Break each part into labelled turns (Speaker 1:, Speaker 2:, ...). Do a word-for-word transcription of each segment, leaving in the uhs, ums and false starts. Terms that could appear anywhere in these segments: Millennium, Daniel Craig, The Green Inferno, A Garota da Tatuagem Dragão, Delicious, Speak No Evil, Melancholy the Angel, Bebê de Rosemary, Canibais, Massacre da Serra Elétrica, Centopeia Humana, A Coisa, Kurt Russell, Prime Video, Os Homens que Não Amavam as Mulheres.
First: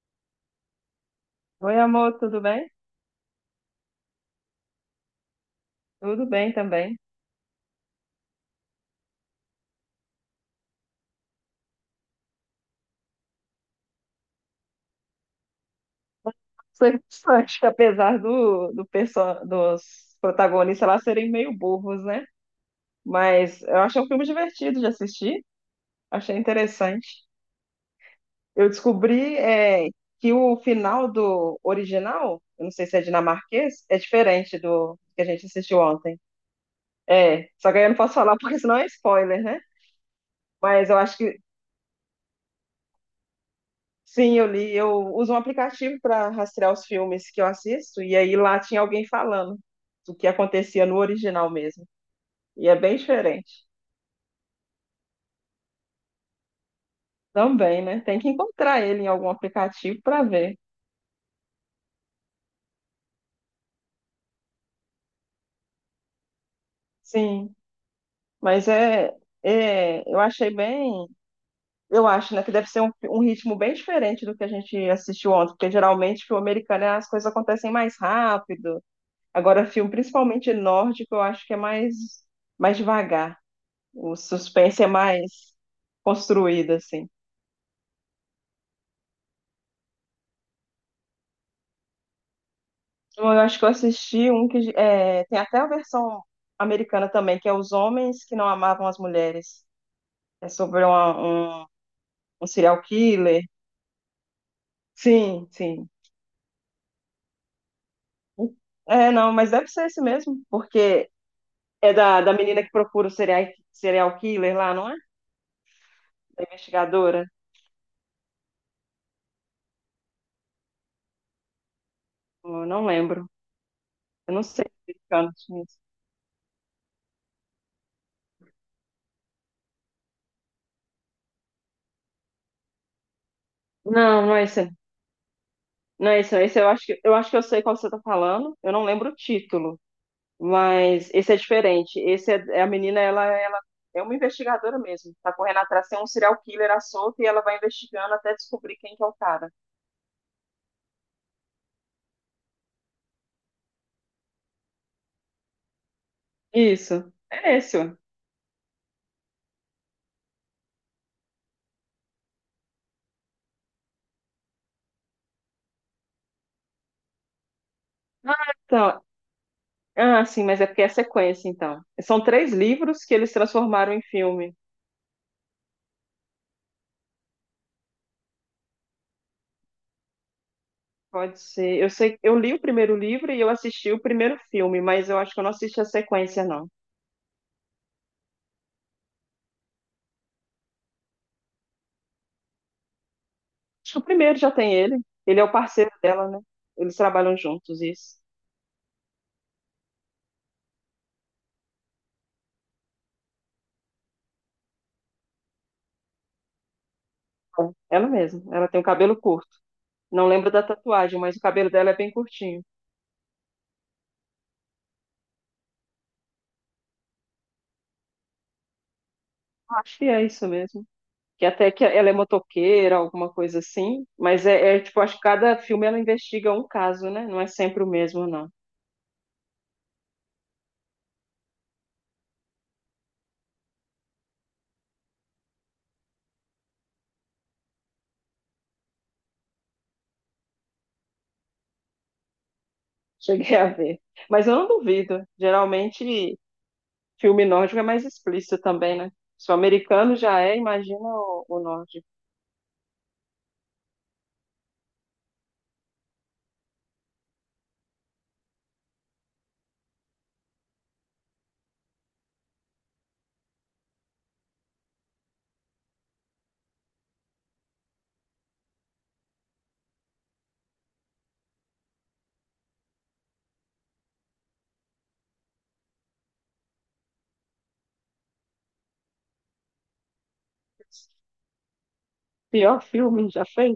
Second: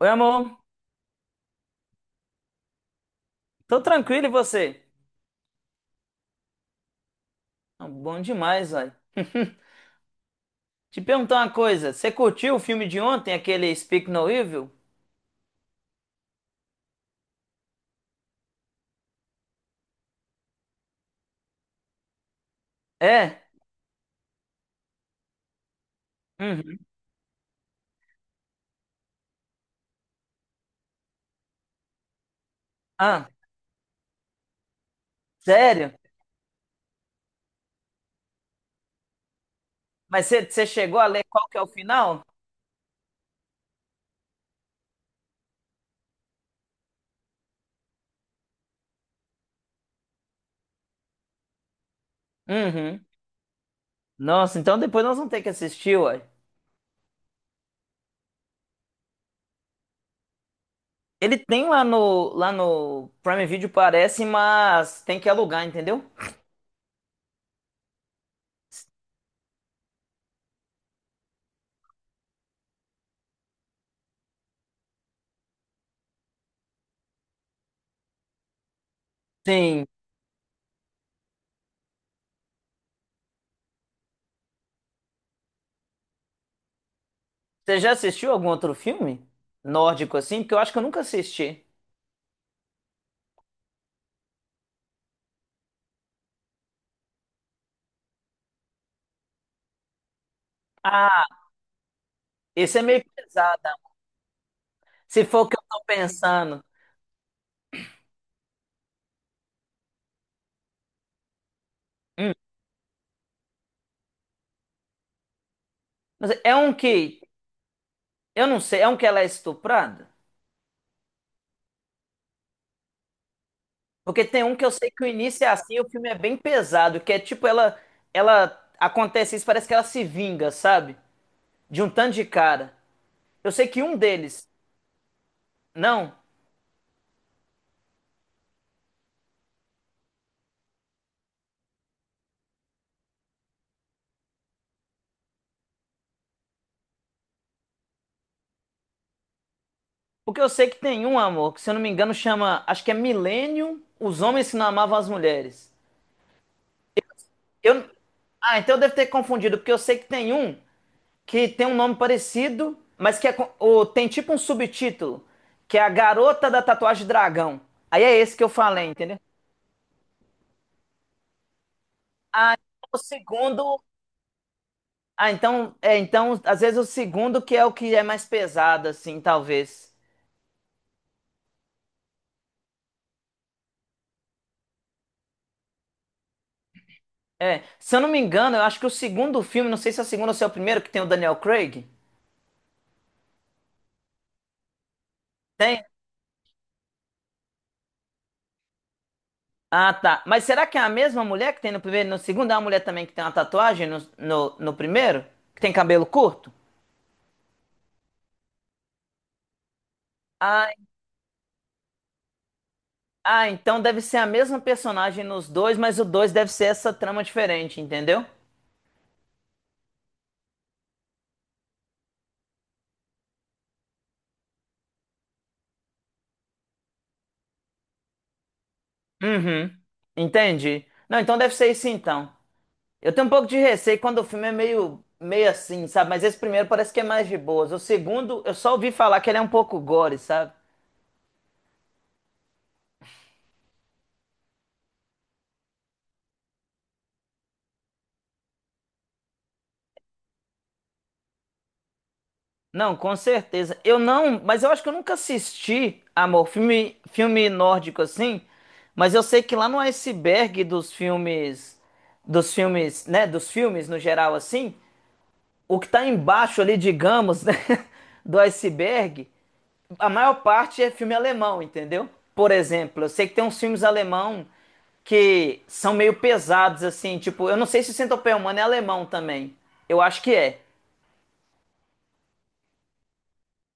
Speaker 1: Oi, amor.
Speaker 2: Oi, amor, tudo bem?
Speaker 1: Tô tranquilo e você?
Speaker 2: Tudo bem também.
Speaker 1: Ah, bom demais, velho. Te perguntar uma coisa. Você curtiu o filme de ontem, aquele Speak No Evil?
Speaker 2: Sou Interessante, apesar do, do perso- dos protagonistas lá serem meio burros, né?
Speaker 1: É?
Speaker 2: Mas eu achei um filme divertido de assistir, achei
Speaker 1: Uhum.
Speaker 2: interessante. Eu descobri é, que o final do original, eu não sei se é
Speaker 1: Ah,
Speaker 2: dinamarquês, é diferente do que a gente assistiu
Speaker 1: sério?
Speaker 2: ontem. É, só que aí eu não posso falar porque senão é spoiler, né?
Speaker 1: Mas você você
Speaker 2: Mas eu
Speaker 1: chegou a
Speaker 2: acho
Speaker 1: ler
Speaker 2: que
Speaker 1: qual que é o final?
Speaker 2: sim, eu li. Eu uso um aplicativo para rastrear os filmes que eu assisto, e aí lá tinha alguém falando do que acontecia no original mesmo. E é bem
Speaker 1: Uhum.
Speaker 2: diferente.
Speaker 1: Nossa, então depois nós vamos ter que assistir, uai.
Speaker 2: Também, né? Tem que encontrar ele em algum aplicativo para ver.
Speaker 1: Ele tem lá no, lá no Prime Video, parece, mas tem que alugar, entendeu?
Speaker 2: Sim, mas é, é. Eu achei bem. Eu acho, né, que deve ser um, um ritmo bem diferente do que a gente assistiu ontem, porque geralmente filme americano as coisas acontecem mais rápido. Agora,
Speaker 1: Sim.
Speaker 2: filme, principalmente nórdico, eu acho que é mais, mais devagar. O suspense é mais construída, assim.
Speaker 1: Você já assistiu algum outro filme nórdico assim? Porque eu acho que eu nunca assisti.
Speaker 2: Eu acho que eu assisti um que é, tem até a versão americana também, que é Os Homens que Não Amavam as Mulheres. É sobre uma-
Speaker 1: Ah,
Speaker 2: um, um
Speaker 1: esse
Speaker 2: serial
Speaker 1: é meio
Speaker 2: killer.
Speaker 1: pesado. Se for
Speaker 2: Sim,
Speaker 1: o que eu tô
Speaker 2: sim.
Speaker 1: pensando.
Speaker 2: É, não, mas deve ser esse mesmo, porque é da, da
Speaker 1: Hum.
Speaker 2: menina que procura o serial, serial killer lá, não é?
Speaker 1: Mas
Speaker 2: Da
Speaker 1: é um que.
Speaker 2: investigadora.
Speaker 1: Eu não sei, é um que ela é estuprada?
Speaker 2: Eu não lembro.
Speaker 1: Porque
Speaker 2: Eu não
Speaker 1: tem um
Speaker 2: sei
Speaker 1: que
Speaker 2: se
Speaker 1: eu sei
Speaker 2: é
Speaker 1: que o
Speaker 2: americano
Speaker 1: início é
Speaker 2: tinha isso.
Speaker 1: assim, o filme é bem pesado, que é tipo ela. Ela. Acontece isso, parece que ela se vinga, sabe? De um tanto de cara. Eu sei que um
Speaker 2: Não, não é
Speaker 1: deles.
Speaker 2: esse. Não
Speaker 1: Não.
Speaker 2: é esse, não. Esse eu acho que eu acho que eu sei qual você está falando. Eu não lembro o título. Mas esse é diferente. Esse é, é a menina, ela, ela é uma investigadora mesmo. Tá correndo atrás, tem um serial killer à solta e ela vai investigando até descobrir quem que é o cara.
Speaker 1: Porque eu sei que tem um, amor, que se eu não me engano chama. Acho que é Millennium, os homens que não amavam as mulheres.
Speaker 2: Isso. É esse.
Speaker 1: Eu.
Speaker 2: Ó.
Speaker 1: Ah, então eu devo ter confundido, porque eu sei que tem um. Que tem um nome parecido, mas que é com- o- tem tipo um subtítulo, que é A Garota da Tatuagem Dragão. Aí é esse que eu
Speaker 2: Ah,
Speaker 1: falei,
Speaker 2: então.
Speaker 1: entendeu?
Speaker 2: Ah, sim, mas é porque é sequência, então. São três
Speaker 1: Ah, então o
Speaker 2: livros que eles
Speaker 1: segundo.
Speaker 2: transformaram em filme.
Speaker 1: Ah, então, é, então, às vezes o segundo que é o que é mais pesado, assim, talvez.
Speaker 2: Pode ser. Eu sei, eu li o primeiro livro e eu assisti o primeiro filme, mas eu acho que eu não assisti a sequência, não.
Speaker 1: É, se eu não me engano, eu acho que o segundo filme, não sei se é o segundo ou se é o primeiro, que tem o Daniel Craig.
Speaker 2: Acho que o primeiro já tem ele. Ele é o
Speaker 1: Tem?
Speaker 2: parceiro dela, né? Eles trabalham juntos, isso.
Speaker 1: Ah, tá. Mas será que é a mesma mulher que tem no primeiro e no segundo? É uma mulher também que tem uma tatuagem no, no, no primeiro? Que tem cabelo curto?
Speaker 2: É, ela mesma. Ela tem o cabelo curto. Não lembro da
Speaker 1: Ah.
Speaker 2: tatuagem, mas o cabelo dela é bem curtinho.
Speaker 1: Ah, então deve ser a mesma personagem nos dois, mas o dois deve ser essa trama diferente, entendeu?
Speaker 2: Acho que é isso mesmo. Que até que ela é motoqueira, alguma coisa assim. Mas é, é, tipo, acho que cada filme ela investiga um caso, né? Não é sempre o mesmo, não.
Speaker 1: Uhum. Entendi. Não, então deve ser isso então. Eu tenho um pouco de receio quando o filme é meio, meio assim, sabe? Mas esse primeiro parece que é mais de boas. O segundo, eu só ouvi falar que ele é um pouco gore, sabe?
Speaker 2: Cheguei a ver. Mas eu não duvido. Geralmente, filme nórdico é mais explícito também, né? Se o americano já é, imagina o, o nórdico.
Speaker 1: Não, com certeza. Eu não, mas eu acho que eu nunca assisti, amor, filme, filme nórdico assim. Mas eu sei que lá no iceberg dos filmes, dos filmes, né? Dos filmes no geral assim. O que está embaixo ali, digamos, né, do iceberg, a maior parte é filme alemão, entendeu? Por exemplo, eu sei que tem uns filmes alemão que são meio pesados, assim, tipo, eu não sei se Centopeia Humana é alemão também. Eu acho que é.
Speaker 2: Pior filme já fez.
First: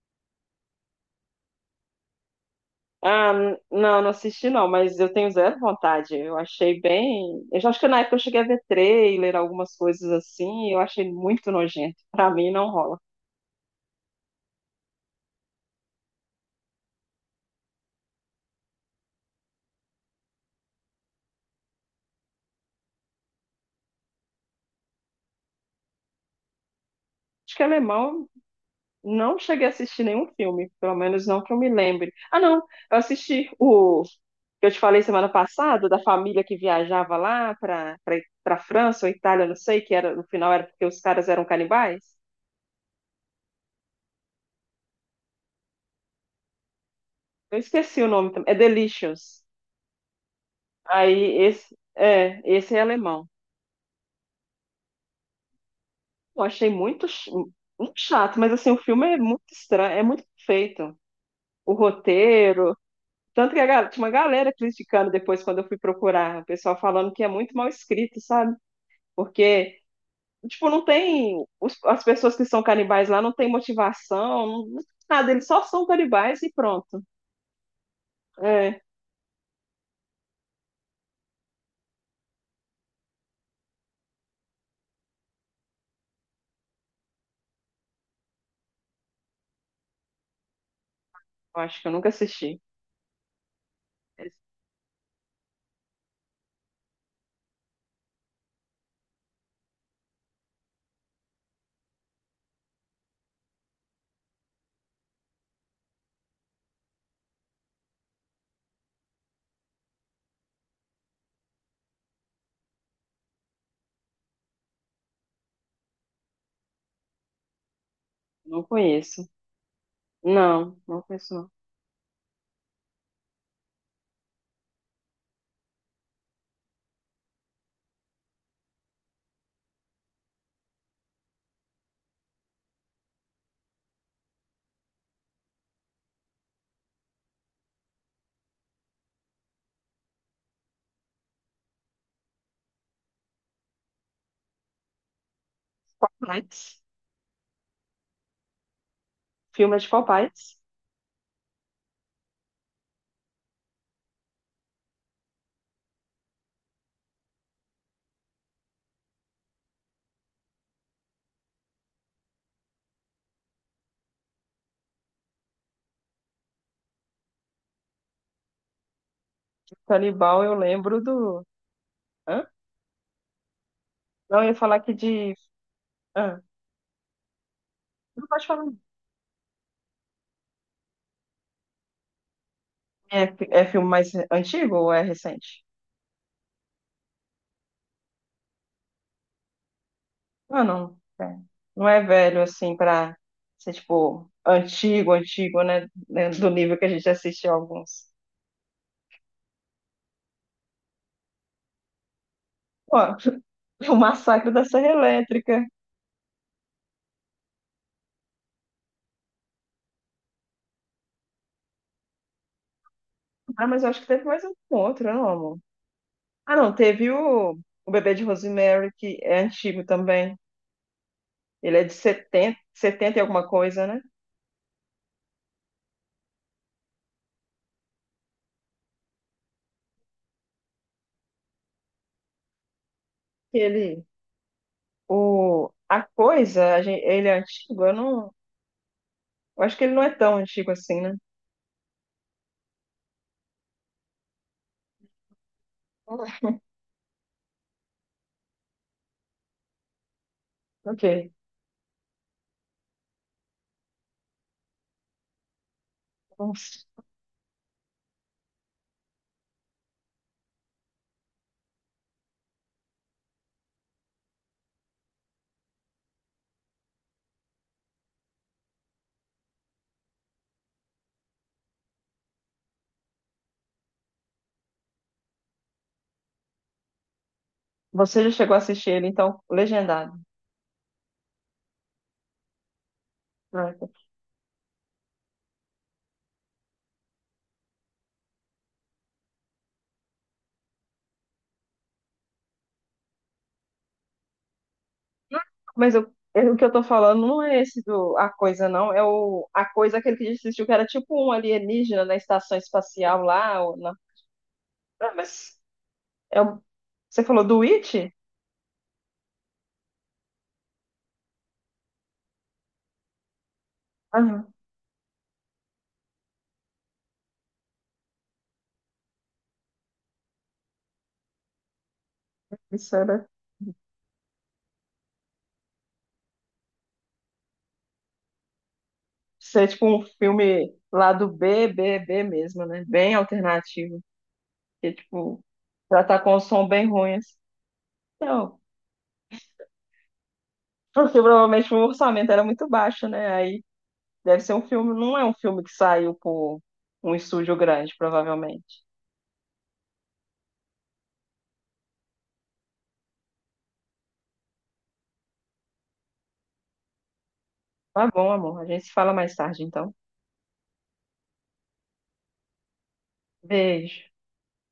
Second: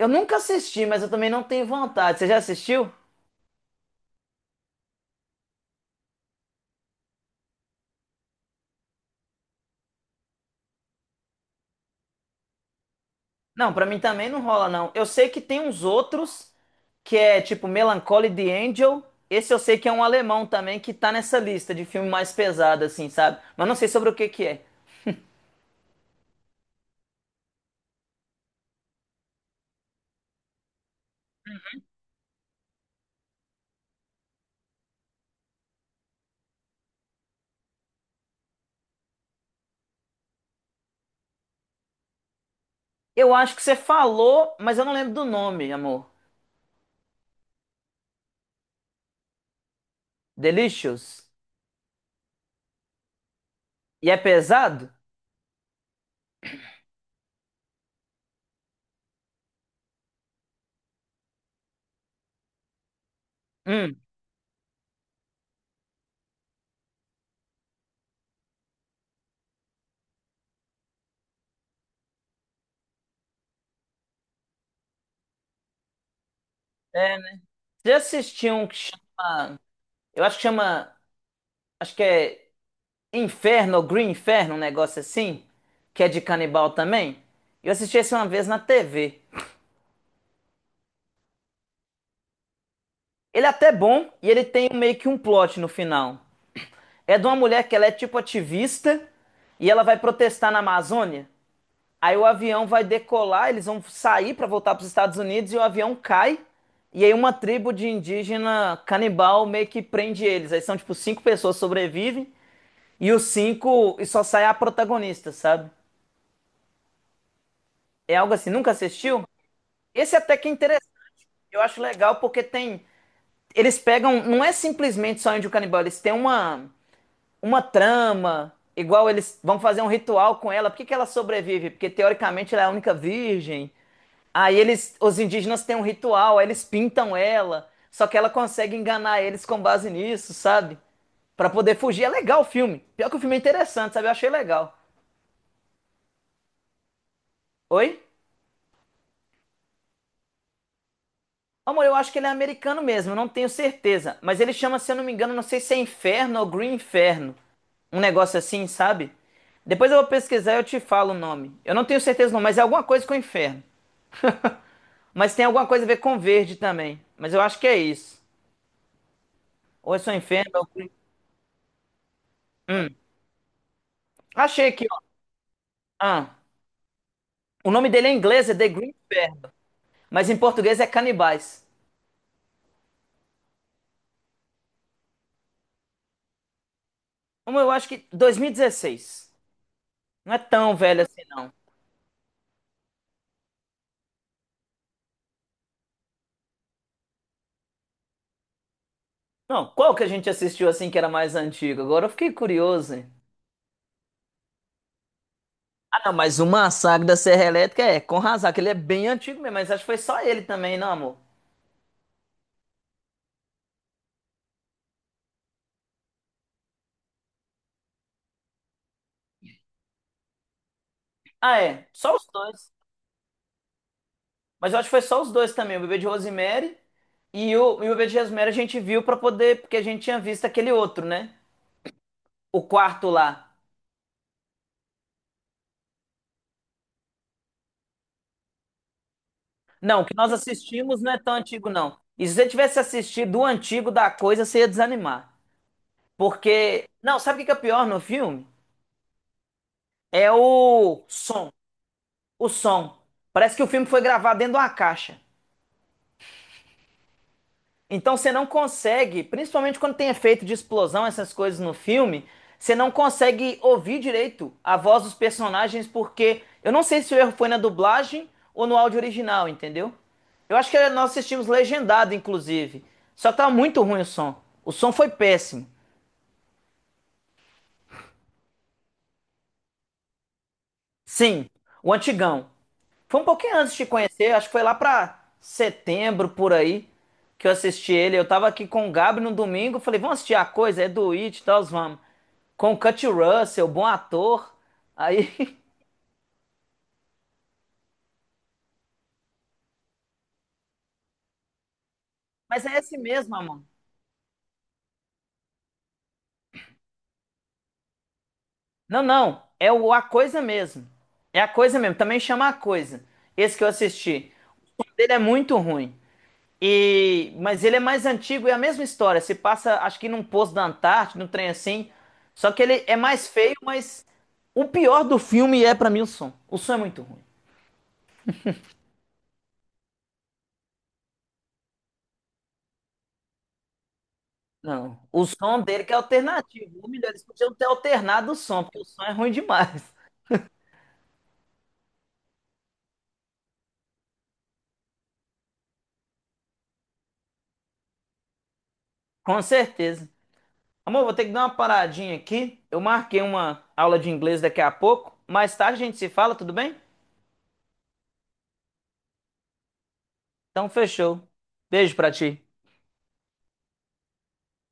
Speaker 1: Eu nunca assisti, mas eu também não tenho vontade. Você já assistiu?
Speaker 2: Ah, n- não, não assisti não, mas eu tenho zero vontade. Eu achei bem. Eu já acho que na época eu cheguei a ver trailer, algumas coisas assim, e eu achei muito nojento. Pra mim não rola.
Speaker 1: Não, pra mim também não rola, não. Eu sei que tem uns outros que é tipo Melancholy the Angel. Esse eu sei que é um alemão também que tá nessa lista de filme mais pesado, assim, sabe? Mas não sei sobre o que que é.
Speaker 2: Acho que alemão eu não cheguei a assistir nenhum filme, pelo menos não que eu me lembre. Ah, não, eu assisti o que eu te falei semana passada, da família que viajava lá pra para para França ou Itália, não sei, que era no final era porque os caras eram canibais.
Speaker 1: Eu acho que você falou, mas eu não lembro do nome, amor.
Speaker 2: Eu esqueci o nome também. É Delicious.
Speaker 1: Delicious.
Speaker 2: Aí esse é, esse é alemão.
Speaker 1: E é pesado?
Speaker 2: Eu achei muito, ch- muito chato, mas assim, o filme é muito estranho, é muito feito. O roteiro. Tanto que a, gal-
Speaker 1: Hum.
Speaker 2: tinha uma galera criticando depois quando eu fui procurar, o pessoal falando que é muito mal escrito, sabe? Porque, tipo, não tem. Os- as pessoas que são canibais lá não tem motivação, não, não tem nada, eles só são canibais e pronto.
Speaker 1: É, né? Você assistiu um que
Speaker 2: É,
Speaker 1: chama. Eu acho que chama. Acho que é Inferno ou Green Inferno, um negócio assim. Que é de canibal também. Eu assisti esse uma vez na T V.
Speaker 2: eu acho que eu nunca assisti.
Speaker 1: Ele é até bom e
Speaker 2: Esse
Speaker 1: ele tem meio que um plot no final. É de uma mulher que ela é tipo ativista e ela vai protestar na Amazônia. Aí o avião vai decolar, eles vão sair para voltar para os Estados Unidos e o avião cai. E aí uma tribo de indígena canibal meio que prende eles. Aí são tipo cinco pessoas sobrevivem e os cinco e só sai a protagonista, sabe? É algo
Speaker 2: eu
Speaker 1: assim.
Speaker 2: não
Speaker 1: Nunca assistiu?
Speaker 2: conheço.
Speaker 1: Esse até que é
Speaker 2: Não,
Speaker 1: interessante.
Speaker 2: não conheço não.
Speaker 1: Eu acho legal porque tem eles pegam, não é simplesmente só índio canibal, eles têm uma uma trama, igual eles vão fazer um ritual com ela. Por que que ela sobrevive? Porque teoricamente ela é a única virgem. Aí eles, os indígenas têm um ritual, aí eles pintam ela, só que ela consegue enganar eles com base nisso, sabe? Pra poder fugir. É legal o filme. Pior que o filme é interessante, sabe? Eu achei legal.
Speaker 2: Mas,
Speaker 1: Oi?
Speaker 2: filme é de qual país?
Speaker 1: Amor, eu acho que ele é americano mesmo, eu não tenho certeza. Mas ele chama, se eu não me engano, não sei se é Inferno ou Green Inferno. Um negócio assim, sabe? Depois eu vou pesquisar e eu te falo o nome. Eu não tenho certeza não, mas é alguma coisa com Inferno. Mas tem alguma coisa a ver com verde também. Mas eu acho que é isso. Ou é só
Speaker 2: Canibal,
Speaker 1: Inferno
Speaker 2: eu
Speaker 1: ou
Speaker 2: lembro do. Hã?
Speaker 1: Hum.
Speaker 2: Não, eu ia
Speaker 1: Achei
Speaker 2: falar
Speaker 1: aqui,
Speaker 2: aqui
Speaker 1: ó.
Speaker 2: de.
Speaker 1: Ah.
Speaker 2: Ah,
Speaker 1: O nome dele em
Speaker 2: não pode
Speaker 1: inglês é
Speaker 2: falar.
Speaker 1: The
Speaker 2: um
Speaker 1: Green Inferno, mas em português é Canibais.
Speaker 2: É, é filme mais antigo ou é recente?
Speaker 1: Como eu acho que dois mil e dezesseis. Não é
Speaker 2: Ah,
Speaker 1: tão
Speaker 2: não.
Speaker 1: velho assim,
Speaker 2: É.
Speaker 1: não.
Speaker 2: Não é velho, assim, pra ser, tipo, antigo, antigo, né? né, Do nível que a gente assiste alguns.
Speaker 1: Não, qual que a gente assistiu assim que era mais antigo? Agora eu fiquei curioso,
Speaker 2: Ó,
Speaker 1: hein?
Speaker 2: o Massacre da Serra Elétrica.
Speaker 1: Ah, não, mas o Massacre da Serra Elétrica é com razão, que ele é bem antigo mesmo, mas acho que foi só ele também, não, amor?
Speaker 2: Ah, mas eu acho que teve mais um outro, não, amor? Ah, não, teve o, o Bebê de Rosemary, que é antigo também.
Speaker 1: Ah,
Speaker 2: Ele é
Speaker 1: é,
Speaker 2: de
Speaker 1: só os
Speaker 2: setenta
Speaker 1: dois.
Speaker 2: setenta e alguma coisa, né?
Speaker 1: Mas eu acho que foi só os dois também, o Bebê de Rosemary e o, e o Bebê de Rosemary a gente viu pra poder, porque a gente tinha visto aquele outro, né? O quarto lá.
Speaker 2: Que ele, o, a coisa, a gen- ele é antigo, eu não, eu acho que ele não
Speaker 1: Não, o
Speaker 2: é
Speaker 1: que nós
Speaker 2: tão antigo assim,
Speaker 1: assistimos
Speaker 2: né?
Speaker 1: não é tão antigo, não. E se você tivesse assistido o antigo da coisa, você ia desanimar. Porque. Não, sabe o que que é pior no filme? É o
Speaker 2: Ok.
Speaker 1: som. O som. Parece que o filme foi gravado dentro de uma caixa.
Speaker 2: Nossa.
Speaker 1: Então você não consegue, principalmente quando tem efeito de explosão, essas coisas no filme, você não consegue ouvir direito a voz dos personagens, porque eu não sei se o erro foi na dublagem ou no áudio original, entendeu? Eu acho que nós assistimos legendado, inclusive. Só tá muito ruim o som. O som foi péssimo.
Speaker 2: Você já chegou a assistir ele, então, legendado.
Speaker 1: Sim, o antigão. Foi um pouquinho antes de te
Speaker 2: Pronto.
Speaker 1: conhecer, acho que foi lá pra setembro por aí que eu assisti ele. Eu tava aqui com o Gabi no domingo, falei, vamos assistir a coisa, é do It, e tal, vamos. Com o Kurt Russell, bom ator. Aí,
Speaker 2: Mas eu- eu- o que eu tô falando não é esse do A Coisa, não. É o A Coisa, aquele que a gente assistiu, que era tipo um alienígena na estação
Speaker 1: mas é esse
Speaker 2: espacial
Speaker 1: mesmo,
Speaker 2: lá.
Speaker 1: mano.
Speaker 2: Ou na. Ah, mas é o- você falou do It?
Speaker 1: Não, não, é o A Coisa mesmo. É a coisa mesmo, também chama A Coisa. Esse que eu
Speaker 2: Ah,
Speaker 1: assisti.
Speaker 2: não.
Speaker 1: O som dele é muito ruim. E, mas ele é mais antigo e é a mesma história. Se passa, acho que num posto da Antártida, num trem assim. Só que ele é
Speaker 2: Isso era.
Speaker 1: mais feio, mas o pior do filme é pra mim o som. O som é muito ruim.
Speaker 2: Isso é tipo um filme lá do B, B, B mesmo, né? Bem alternativo. Que,
Speaker 1: Não, o
Speaker 2: tipo,
Speaker 1: som dele que é
Speaker 2: já tá com um som
Speaker 1: alternativo.
Speaker 2: bem
Speaker 1: O melhor,
Speaker 2: ruim,
Speaker 1: eles
Speaker 2: assim.
Speaker 1: podiam ter alternado o
Speaker 2: Não,
Speaker 1: som, porque o som é ruim demais.
Speaker 2: porque provavelmente o orçamento era muito baixo, né? Aí deve ser um filme, não é um filme que saiu por um estúdio grande, provavelmente.
Speaker 1: Com certeza. Amor, vou ter que dar uma paradinha aqui. Eu marquei uma aula de inglês daqui a pouco. Mais tarde a gente se fala, tudo bem?
Speaker 2: Tá bom, amor. A gente se fala mais tarde, então.
Speaker 1: Então fechou. Beijo pra ti.
Speaker 2: Beijo.